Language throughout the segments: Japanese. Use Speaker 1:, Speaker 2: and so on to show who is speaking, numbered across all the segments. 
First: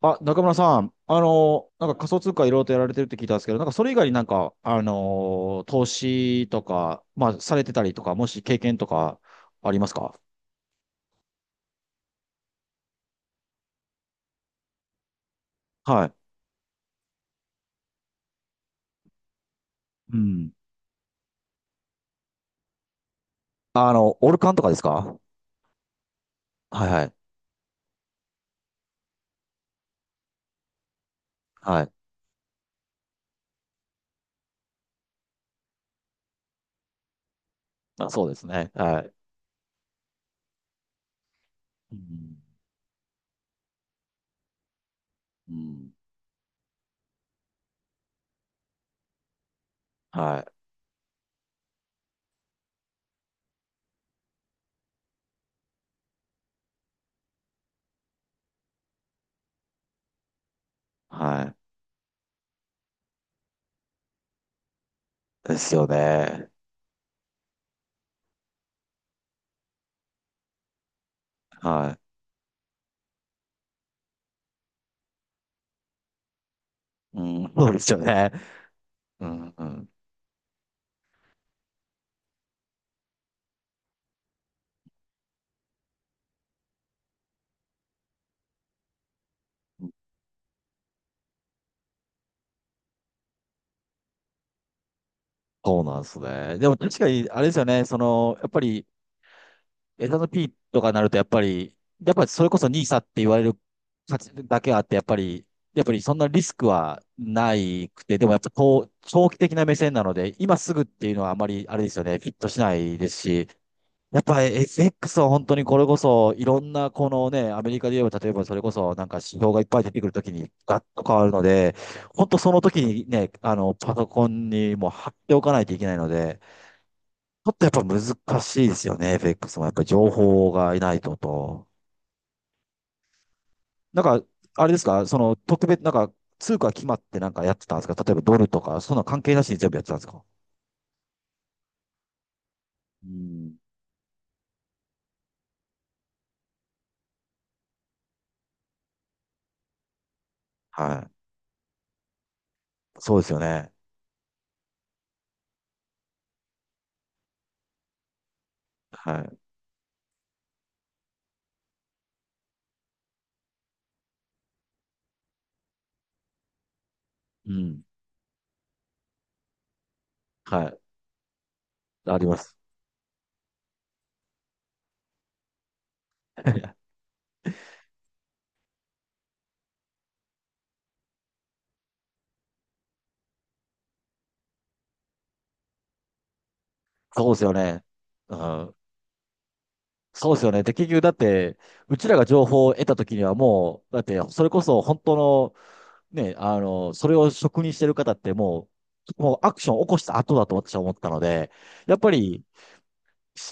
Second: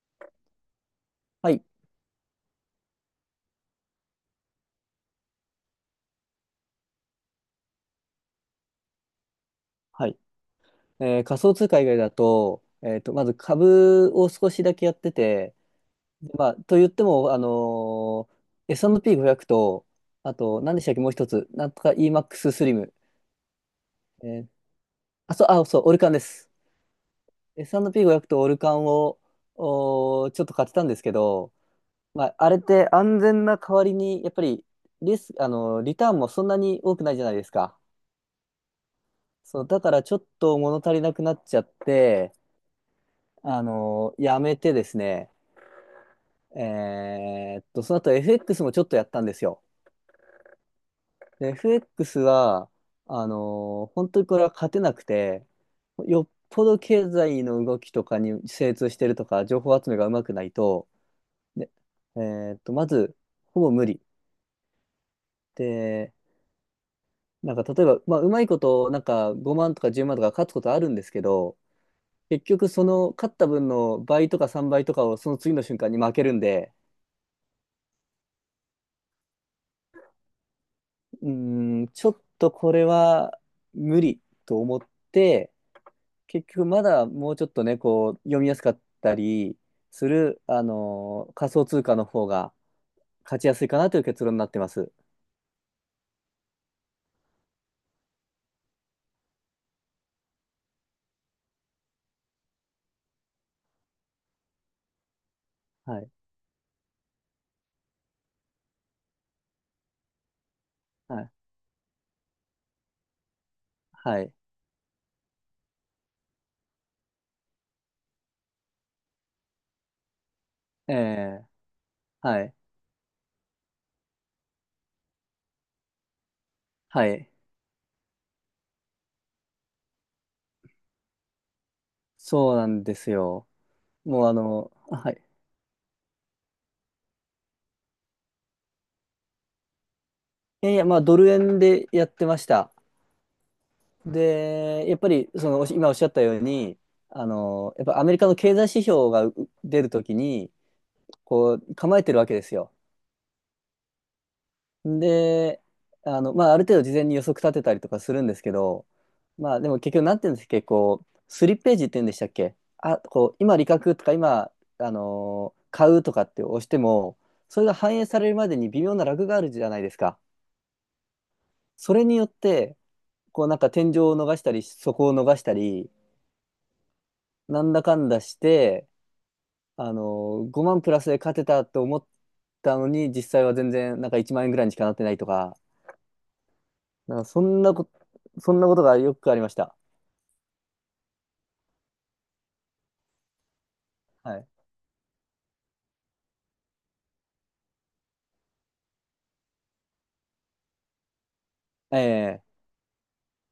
Speaker 1: あ、中村さん、あ
Speaker 2: はい。
Speaker 1: の、なんか仮想通貨いろいろとやられてるって聞いたんですけど、なんかそれ以外になんか、あの、投資とか、まあ、されてたりとか、もし経験とかあります
Speaker 2: は
Speaker 1: か？
Speaker 2: い。仮想通貨以外だと、まず株を少しだけやってて、
Speaker 1: はい。
Speaker 2: でまあ、と言っても、S&P500 と、
Speaker 1: う
Speaker 2: あ
Speaker 1: ん。
Speaker 2: と、何でしたっけ、もう一つ。なんとか EMAX ススリム。
Speaker 1: あの、
Speaker 2: え
Speaker 1: オル
Speaker 2: ー
Speaker 1: カンとかですか？
Speaker 2: あ、そう、あ、そう、オルカンです。
Speaker 1: はいはい。
Speaker 2: S&P500 とオルカンを、ちょっと買ってたんですけど、
Speaker 1: はい。
Speaker 2: まあ、あれって安全な代わりに、やっぱり、リス、あのーリターンもそんなに多くないじゃないですか。
Speaker 1: まあ、そうですね。はい。
Speaker 2: そう、だからちょっと物足りなくなっちゃっ
Speaker 1: う
Speaker 2: て、
Speaker 1: ん。
Speaker 2: やめてですね、
Speaker 1: うん。
Speaker 2: その後 FX もちょっとやったんですよ。
Speaker 1: はい。
Speaker 2: で FX は、本当にこれは勝てなくて、よっぽど経済の動きとかに精通してるとか、情報集めがうまくないと、
Speaker 1: は
Speaker 2: で、まず、ほぼ無理。
Speaker 1: い。ですよ
Speaker 2: で、
Speaker 1: ね。
Speaker 2: なんか例えば、まあ、うまいこと、なんか5万とか10万とか勝つことあるんですけど、
Speaker 1: は
Speaker 2: 結局その勝った分の倍とか3倍とかをその次の瞬間に負けるんで、
Speaker 1: い。うん。そうですよね。うん。うん。
Speaker 2: うーん、ちょっとこれは無理と思って、結局まだもうちょっとね、こう読みやすかったりする、仮想通貨の方が勝ちやすいかなという結論になってます。
Speaker 1: そうなんですね。でも確かに、あれですよね。その、やっぱり、エスアンドピーとかになると、やっぱり、やっぱりそれこそニーサって言われる価値だけあって、やっぱり、やっぱ
Speaker 2: は
Speaker 1: り
Speaker 2: い。
Speaker 1: そんなリスクはないくて、でもやっぱこう長期的な目線なので、今すぐっていう
Speaker 2: は
Speaker 1: のは
Speaker 2: い。
Speaker 1: あまりあれですよね、フィットしないですし、
Speaker 2: は
Speaker 1: やっ
Speaker 2: い。
Speaker 1: ぱ FX は本当にこれこそ、いろんなこのね、アメリカで言えば、例えばそれこそなんか指標がいっぱい出てくるときにガッ
Speaker 2: え
Speaker 1: と変わるの
Speaker 2: え、
Speaker 1: で、本当
Speaker 2: は
Speaker 1: そ
Speaker 2: い。
Speaker 1: の時にね、あの、パソコンにもう貼っておかないといけないので、
Speaker 2: はい。
Speaker 1: ちょっとやっぱ難しいですよね、FX も。やっぱり情報がいないとと。
Speaker 2: そうなんですよ。
Speaker 1: なんか、
Speaker 2: もう
Speaker 1: あれです
Speaker 2: あ
Speaker 1: か、
Speaker 2: は
Speaker 1: そ
Speaker 2: い。
Speaker 1: の特別、なんか通貨決まってなんかやってたんですか？例えばドルとか、そんな関係なしに全部やってたんですか？
Speaker 2: いやいや、まあドル円でやってました。
Speaker 1: うん。
Speaker 2: で、やっぱりそのおし今おっしゃったように、やっぱアメリカの経済指標が出るときに、
Speaker 1: はい。
Speaker 2: こう構えてるわけですよ。
Speaker 1: そうですよね。
Speaker 2: で、まあ、ある程度事前に予測立てたりとかするんですけど、
Speaker 1: はい。
Speaker 2: まあ、でも結局なんていうんですか、こう、スリップページって言うんでしたっけ、あ、こう、今、利確とか今、買うとかって押しても、
Speaker 1: う
Speaker 2: それが
Speaker 1: ん。
Speaker 2: 反映されるまでに微妙なラグがあるじゃないですか。
Speaker 1: はい。
Speaker 2: それ
Speaker 1: あ
Speaker 2: によ
Speaker 1: り
Speaker 2: っ
Speaker 1: ます。
Speaker 2: て、こう、なんか天井を逃したり、底を逃したり、なんだかんだして、あの5万プラスで勝てたと思ったのに、実際は全然、なんか1万円ぐらいにしかなってないとか、なんか
Speaker 1: そうで
Speaker 2: そ
Speaker 1: すよ
Speaker 2: んな
Speaker 1: ね。
Speaker 2: こと、
Speaker 1: う
Speaker 2: そんな
Speaker 1: ん。
Speaker 2: ことがよくありました。
Speaker 1: そうですよね。で、結局だって、うちらが情報を得た時にはもう、だって、
Speaker 2: は
Speaker 1: そ
Speaker 2: い。
Speaker 1: れこそ本当のね、あの、それを職にしてる方ってもう、もうアクションを起こした後だと私は思ったので、やっぱ
Speaker 2: ええ、
Speaker 1: り、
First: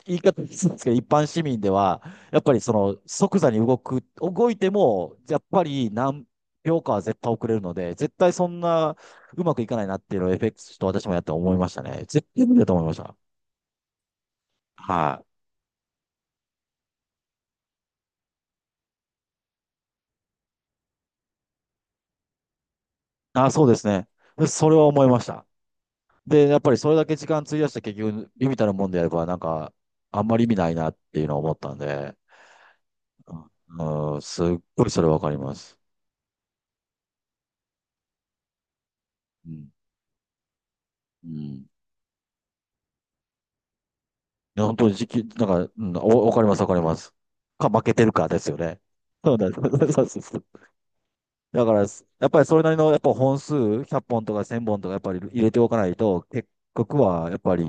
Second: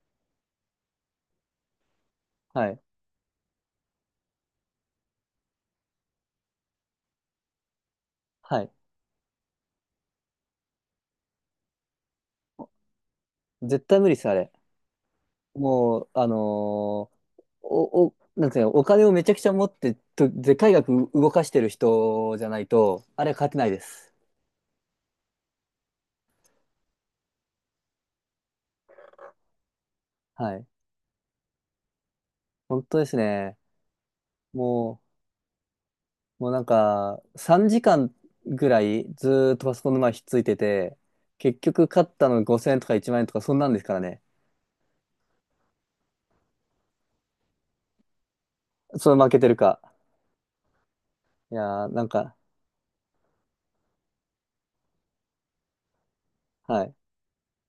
Speaker 1: 言い方ですけど、一般市民では、やっぱり
Speaker 2: は
Speaker 1: そ
Speaker 2: い。
Speaker 1: の即座に動く、動いても、やっぱり何秒かは絶対遅れるので、絶対そん
Speaker 2: はい。
Speaker 1: なうまくいかないなっていうのを FX と私もやって思いましたね。絶対無理だと思いました。
Speaker 2: 絶対無理です、あれ。
Speaker 1: はい。
Speaker 2: もう、あのーお、お、なんていうの、お金をめちゃくちゃ持ってと、でかい額動かしてる人じゃないと、あれ
Speaker 1: あ、
Speaker 2: 勝て
Speaker 1: そ
Speaker 2: な
Speaker 1: う
Speaker 2: い
Speaker 1: で
Speaker 2: で
Speaker 1: すね。
Speaker 2: す。
Speaker 1: でそれは思いました。で、やっぱりそれだけ時間費やして結局、微々たるもんでやれば、なんか、あんまり意味
Speaker 2: はい。
Speaker 1: ないなっていうのを思ったんで、
Speaker 2: 本当です
Speaker 1: あ
Speaker 2: ね。
Speaker 1: ー、すっごいそ
Speaker 2: も
Speaker 1: れわかります。
Speaker 2: もうなんか、3時間ぐらいず
Speaker 1: う
Speaker 2: ーっと
Speaker 1: ん。
Speaker 2: パソコンの前ひっついてて、
Speaker 1: うん。
Speaker 2: 結
Speaker 1: い
Speaker 2: 局勝ったの5000円とか1万円とかそんなんですからね。
Speaker 1: や、本当に時期、なんか、うん、おわかります、わかります。か、負けてるかですよね。
Speaker 2: それ負
Speaker 1: そう
Speaker 2: けて
Speaker 1: だ、
Speaker 2: る
Speaker 1: そう
Speaker 2: か。
Speaker 1: そうそうそう。
Speaker 2: い
Speaker 1: だから、や
Speaker 2: やー、なん
Speaker 1: っ
Speaker 2: か、
Speaker 1: ぱりそれなりの、やっぱ本数、100本とか1000本とか、やっぱり入れておかないと、結
Speaker 2: はい。
Speaker 1: 局は、やっぱり、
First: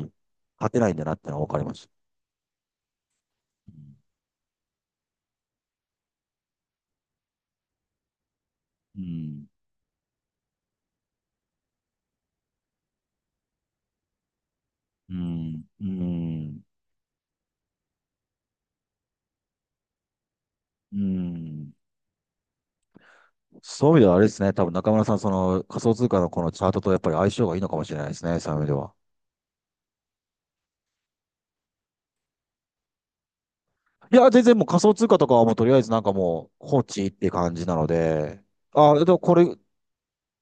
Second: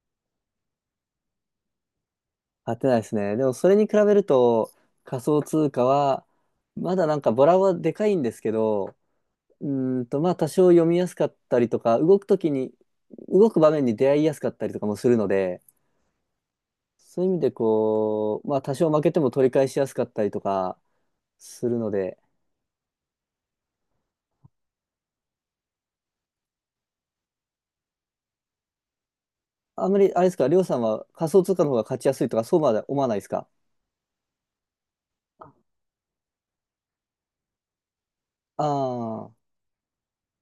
Speaker 1: 勝てないんだなってのはわかります。
Speaker 2: 買ってないですね。でもそれに比べると仮想通貨はまだなんかボラはでかいんですけど、
Speaker 1: うん。
Speaker 2: うまあ多少読みやすかったりとか、動くときに、動く場面に出会いやすかったりとかもす
Speaker 1: う
Speaker 2: るので、
Speaker 1: ん。うん。
Speaker 2: そういう意味でこう、まあ多少負けても取り返しやすかったりとか
Speaker 1: う
Speaker 2: す
Speaker 1: ん。
Speaker 2: るので、
Speaker 1: そういう意味ではあれですね。多分中村さん、その仮想通貨のこのチャートとやっぱり相性がいいのかもしれないですね。そういう意味では。
Speaker 2: あんまりあれですか、りょうさんは仮想通貨の方が勝ちやすいとかそうまで思わないですか？
Speaker 1: いや、全然もう仮想通貨とかはもうとりあえずなんかもう放置って感じなので、
Speaker 2: あ
Speaker 1: あ、でも
Speaker 2: あー、
Speaker 1: これ、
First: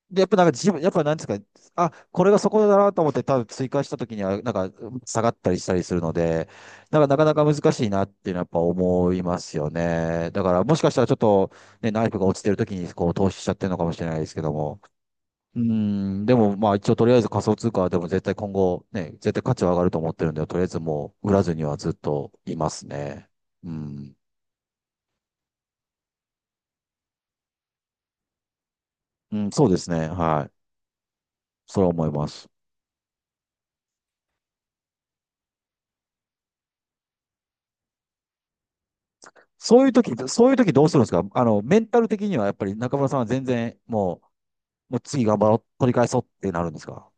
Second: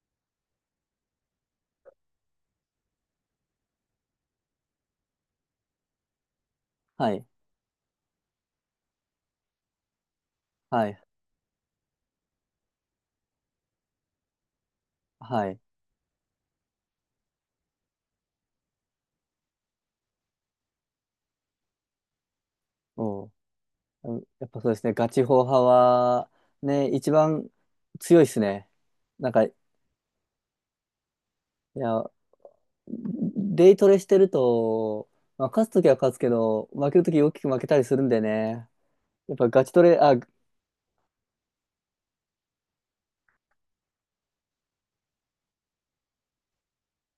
Speaker 1: で、やっぱなんか自分、やっぱなんですか、あ、これがそこだなと思って多分追加した時にはなんか下がったりしたりするので、なんか
Speaker 2: は
Speaker 1: なか
Speaker 2: い、
Speaker 1: なか難しいなっていうのはやっぱ思いますよね。だからもし
Speaker 2: は
Speaker 1: かした
Speaker 2: い、
Speaker 1: らちょっとね、ナイフが落ちてる時にこう投資しちゃってるのかもしれないですけども。
Speaker 2: はい。
Speaker 1: うん、でもまあ一応とりあえず仮想通貨はでも絶対今後ね、絶対価値は上がると思ってるんで、とりあえずもう売らずにはずっといます
Speaker 2: お
Speaker 1: ね。
Speaker 2: う
Speaker 1: う
Speaker 2: う
Speaker 1: ん。
Speaker 2: ん、やっぱそうですね、ガチホウ派は、ね、一番強いですね。なん
Speaker 1: う
Speaker 2: か、
Speaker 1: ん、
Speaker 2: い
Speaker 1: そうですね。はい。それは
Speaker 2: や、
Speaker 1: 思います。
Speaker 2: デイトレしてると、まあ、勝つときは勝つけど、負けるとき大きく負けたりするんでね。やっぱガチト
Speaker 1: そういう
Speaker 2: レ、
Speaker 1: 時、
Speaker 2: あ、
Speaker 1: そういう時どうするんですか？あの、メンタル的にはやっぱり中村さんは全然もう、もう次頑張ろう、取り返そうってなるんですか？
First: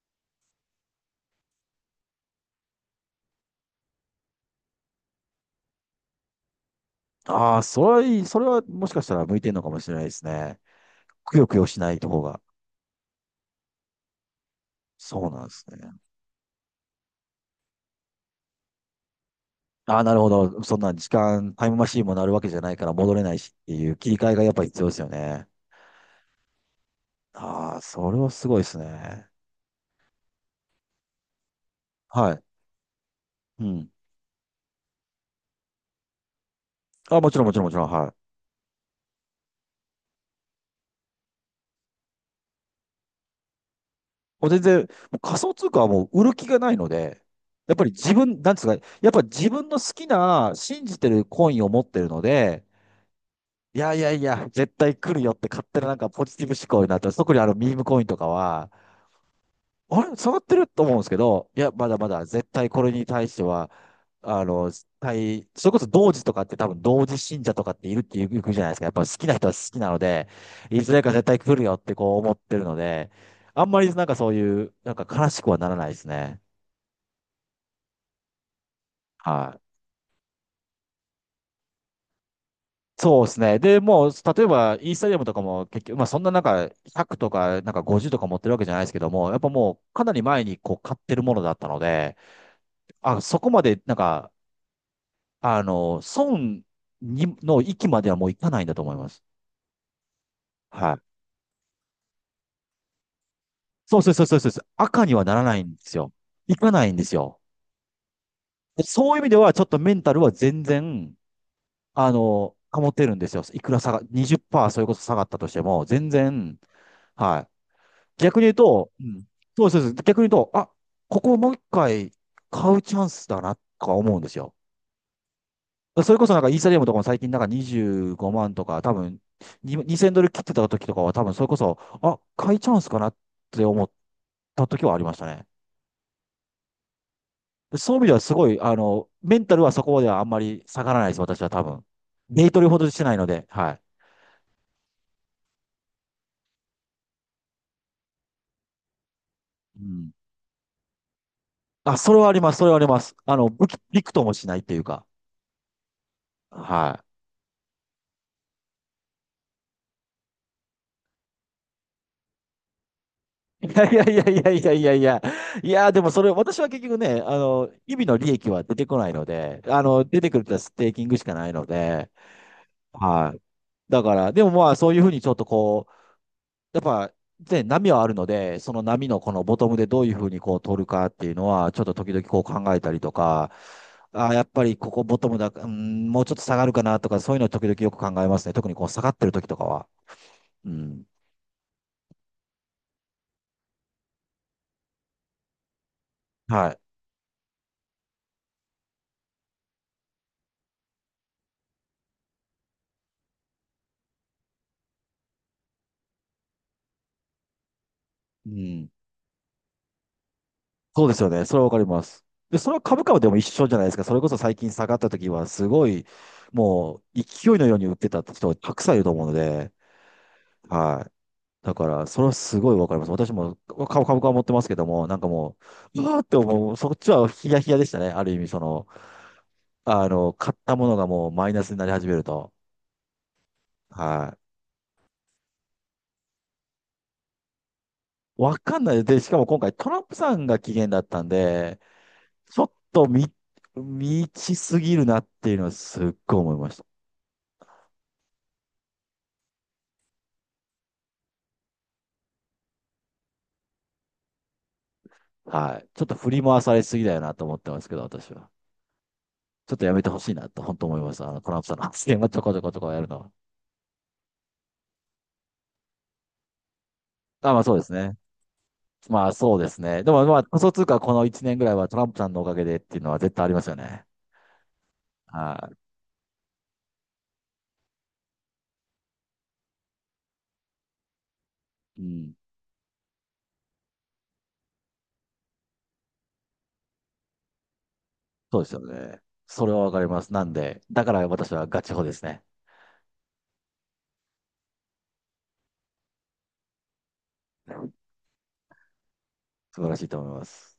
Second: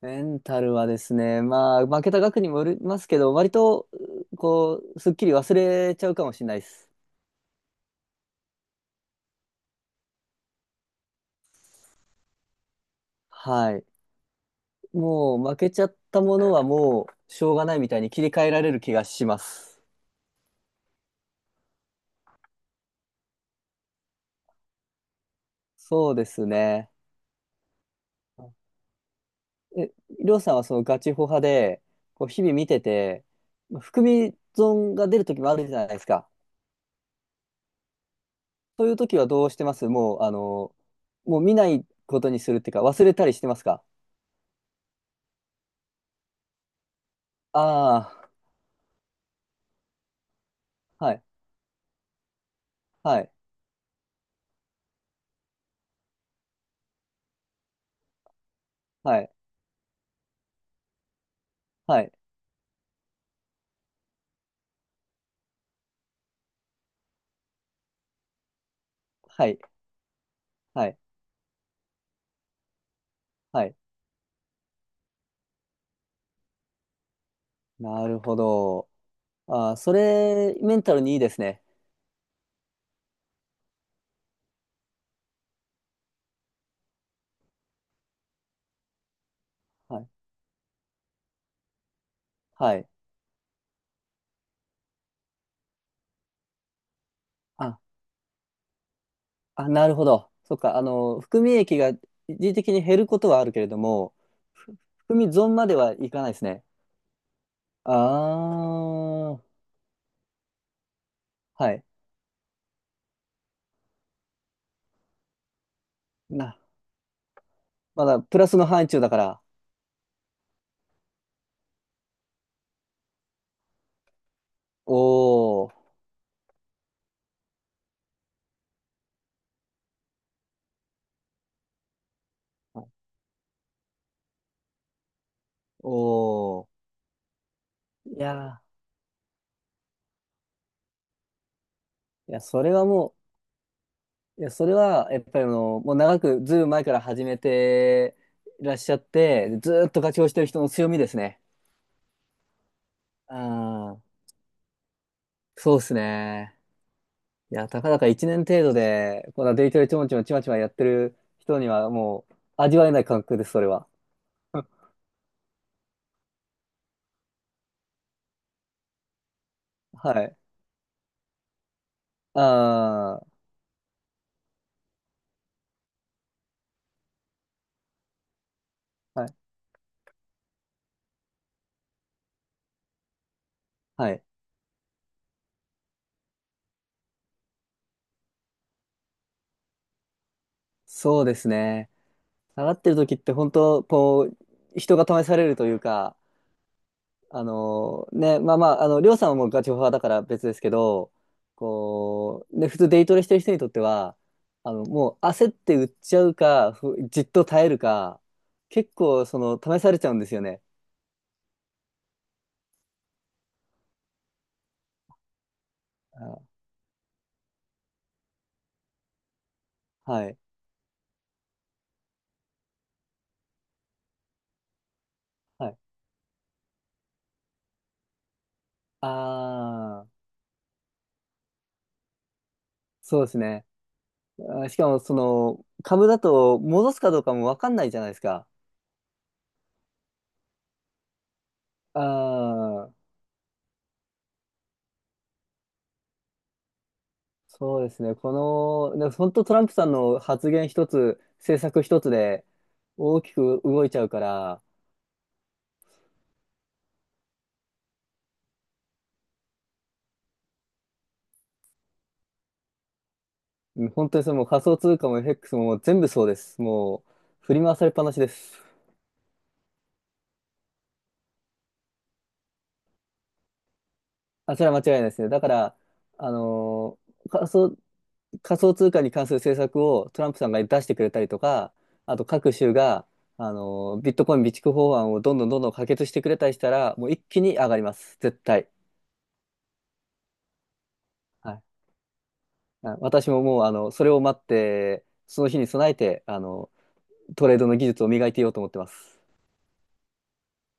Speaker 2: メンタルはですね、まあ、負けた額にもよりますけど、割と、こう、すっきり忘れちゃうかもしれないです。
Speaker 1: ああー、それはいい、それはもしかしたら向いてるのかもしれないですね。くよくよしない方が。
Speaker 2: はい。
Speaker 1: そう
Speaker 2: も
Speaker 1: なん
Speaker 2: う、
Speaker 1: で
Speaker 2: 負
Speaker 1: す
Speaker 2: け
Speaker 1: ね。
Speaker 2: ちゃったものはもう、しょうがないみたいに切り替えられる気がします。
Speaker 1: ああ、なるほど。そんな時間、タイムマシーンもなるわけじゃないから戻れないしっていう切り替えがやっぱり必要ですよね。
Speaker 2: そうですね。
Speaker 1: ああ、それはすごいですね。
Speaker 2: え、りょうさんはそのガチホ派で、こう
Speaker 1: はい。
Speaker 2: 日々見てて、
Speaker 1: うん。
Speaker 2: 含み損が出る時もあるじゃないですか。
Speaker 1: あ、もちろんもちろんもちろん。はい。
Speaker 2: そういう時はどうしてます、もう、もう見ないことにするっていうか、忘れたりしてますか？
Speaker 1: もう全然、もう仮想通貨はもう売る気がないので、やっぱり自
Speaker 2: ああ
Speaker 1: 分、なんですか、やっぱ自分の好きな、信じ
Speaker 2: ー、
Speaker 1: て
Speaker 2: はい、
Speaker 1: るコインを持ってるので、
Speaker 2: はい、
Speaker 1: いやいやいや、絶対来るよって勝手ななんかポジティブ思考になって、特にあのミームコインとかは、
Speaker 2: はい、
Speaker 1: あれ、下がってると思うんですけど、いや、まだ
Speaker 2: は
Speaker 1: ま
Speaker 2: い、
Speaker 1: だ絶対これに対しては、あの、対、それこそ同時とかって多分同時信者とかっているっていうじゃないですか。やっぱ好きな人
Speaker 2: は
Speaker 1: は好
Speaker 2: い、
Speaker 1: きなので、い
Speaker 2: は
Speaker 1: ず
Speaker 2: い、
Speaker 1: れか絶対来るよってこう思ってるので、あ
Speaker 2: は
Speaker 1: ん
Speaker 2: い。
Speaker 1: まりなんかそういう、なんか悲しくはならないですね。
Speaker 2: なるほど。
Speaker 1: はい。
Speaker 2: ああ、それ、メンタルにいいですね。
Speaker 1: そうですね。で、もう、例えば、イースタリアムとかも結局、まあそんななんか100とか、なんか50とか持ってるわけじゃないですけども、やっぱもう
Speaker 2: は
Speaker 1: か
Speaker 2: い、
Speaker 1: なり前にこう買ってるものだったので、
Speaker 2: はい。
Speaker 1: あ、そこまでなんか、あの、損にの
Speaker 2: あ、
Speaker 1: 域まではもう行かないんだと思います。
Speaker 2: あ、なるほど。そっか、
Speaker 1: はい。
Speaker 2: 含み益が一時的に減ることはあるけれど
Speaker 1: そうそう
Speaker 2: も、
Speaker 1: そうそうそうそう。赤には
Speaker 2: 含み
Speaker 1: なら
Speaker 2: 損
Speaker 1: ない
Speaker 2: ま
Speaker 1: ん
Speaker 2: で
Speaker 1: で
Speaker 2: は
Speaker 1: す
Speaker 2: い
Speaker 1: よ。
Speaker 2: かないです
Speaker 1: 行
Speaker 2: ね。
Speaker 1: かないんですよ。
Speaker 2: あ
Speaker 1: でそういう意味で
Speaker 2: ー、
Speaker 1: は、ちょっとメンタルは全然、
Speaker 2: はい。
Speaker 1: あの、保てるんですよ。いくら下が、20%それこそ下がったとしても、全然、
Speaker 2: な、
Speaker 1: は
Speaker 2: まだ
Speaker 1: い。逆
Speaker 2: プ
Speaker 1: に
Speaker 2: ラ
Speaker 1: 言う
Speaker 2: スの範
Speaker 1: と、
Speaker 2: 疇
Speaker 1: う
Speaker 2: だか
Speaker 1: ん、
Speaker 2: ら。
Speaker 1: そうそうそう。逆に言うと、あ、ここをもう一回買うチャンスだな、とか思うんですよ。
Speaker 2: おー、
Speaker 1: それこそなんかイーサリアムとかも最近なんか25万とか、多分に2000ドル切ってた時とかは多分それこそ、あ、買いチャンスかなって思った時はありましたね。
Speaker 2: おー。
Speaker 1: でそういう意味で
Speaker 2: い
Speaker 1: はすごい、
Speaker 2: や
Speaker 1: あの、メンタルはそこまではあんまり下がらないです、私は多分。
Speaker 2: ー、いや、
Speaker 1: デイト
Speaker 2: そ
Speaker 1: レ
Speaker 2: れ
Speaker 1: ほ
Speaker 2: は
Speaker 1: どしてな
Speaker 2: も
Speaker 1: いので、はい。
Speaker 2: う、いや、それは、やっぱりもう長く、ずいぶん前から始めていらっしゃって、ず
Speaker 1: う
Speaker 2: ーっと
Speaker 1: ん。
Speaker 2: 活用してる人の強みですね。
Speaker 1: あ、それはあります、それはあります。あの、
Speaker 2: あ
Speaker 1: びく
Speaker 2: あ、
Speaker 1: ともしないっていうか、
Speaker 2: そうですね。
Speaker 1: はい。
Speaker 2: いや、たかだか1年程度で、こんなデイトレちょんちょんちまちまやってる人には、もう、味わえない感覚です、そ
Speaker 1: い
Speaker 2: れは。
Speaker 1: やいやいやい やいやいやいや。いや、でもそれ、私は結局ね、あの、日々の利益は出てこないので、あの、
Speaker 2: は
Speaker 1: 出て
Speaker 2: い。
Speaker 1: くるとはステーキングしかないので、
Speaker 2: あ
Speaker 1: はい。だから、でもまあ、そういうふうにちょっとこう、やっぱ、ね、波はあるので、その波の
Speaker 2: あ、は
Speaker 1: この
Speaker 2: い。
Speaker 1: ボトムでどういうふうにこう取るかっていうのは、ちょっと時々こう考えたりとか、
Speaker 2: はい。
Speaker 1: あー、やっぱりここボトムだ、うん、もうちょっと下がるかなとか、そういうのを時々よく考えますね。特にこう下がってる時とかは。うん。
Speaker 2: そうですね。下がってる時って本当こう人が試されるというか、
Speaker 1: はい。
Speaker 2: あのね、まあまあ、あのりょうさんはもうガチホファーだから別ですけど、こう、ね、普通デイトレしてる人にとっては、もう焦って売っちゃうか、じっと耐えるか、
Speaker 1: うん。
Speaker 2: 結構試されちゃうんですよね。
Speaker 1: そうですよね。それはわかります。で、それは株価はでも一緒じゃないですか。それこそ最近下がった時は、すごい、
Speaker 2: あ、
Speaker 1: もう勢いのように売ってた人たくさんいると思うので、
Speaker 2: はい、
Speaker 1: はい。だから、それはすごいわかります。私も株、株価は持ってますけども、なんかも
Speaker 2: はい、
Speaker 1: う、うわーって思う、そっちはヒヤヒヤでしたね。ある意味、その、
Speaker 2: ああ
Speaker 1: あ
Speaker 2: ー、
Speaker 1: の、買ったものがもうマイナスになり始めると。
Speaker 2: そうですね。
Speaker 1: はい。
Speaker 2: あ、しかもその株だと戻すかどうかも分かんないじゃないですか。
Speaker 1: わかんない。で、しかも今回トランプさんが期限だったんで、ちょっ
Speaker 2: あ
Speaker 1: と
Speaker 2: あ、
Speaker 1: 見ちすぎるなっていうのはすっごい思いました。
Speaker 2: そうですね。この、でも本当トランプさんの発言一つ、政策一つで大きく動いちゃうから、
Speaker 1: はい。ちょっと振り回されすぎだよなと思ってますけど、私は。ちょっとやめてほしいなと、本当思います。あの、トランプさんの発言はちょこちょこちょこやるのは。
Speaker 2: うん、本当にそれもう仮想通貨も FX ももう全部そうです。もう
Speaker 1: あ、
Speaker 2: 振
Speaker 1: ま
Speaker 2: り
Speaker 1: あそ
Speaker 2: 回
Speaker 1: うで
Speaker 2: され
Speaker 1: す
Speaker 2: っぱな
Speaker 1: ね。
Speaker 2: しです。
Speaker 1: まあそうですね。でもまあ仮想通貨この1年ぐらいはトランプさんのおかげでっていうのは絶対ありますよね。
Speaker 2: あ、それは間違いないですね。だか
Speaker 1: は
Speaker 2: ら、あのー仮想、仮想通貨に関する政策をトランプさんが出してくれたりとか、
Speaker 1: い。う
Speaker 2: あと
Speaker 1: ん。
Speaker 2: 各州が、ビットコイン備蓄法案をどんどんどんどん可決してくれたりしたら、もう一気に上がります。絶
Speaker 1: そうで
Speaker 2: 対。
Speaker 1: すよね。それはわかります。なんで、だから
Speaker 2: は
Speaker 1: 私
Speaker 2: い、
Speaker 1: はガチホですね。
Speaker 2: あ、私ももう、それを待って、その日に備えて、トレードの技術を磨いていようと思ってます。
Speaker 1: 素晴らしいと思います。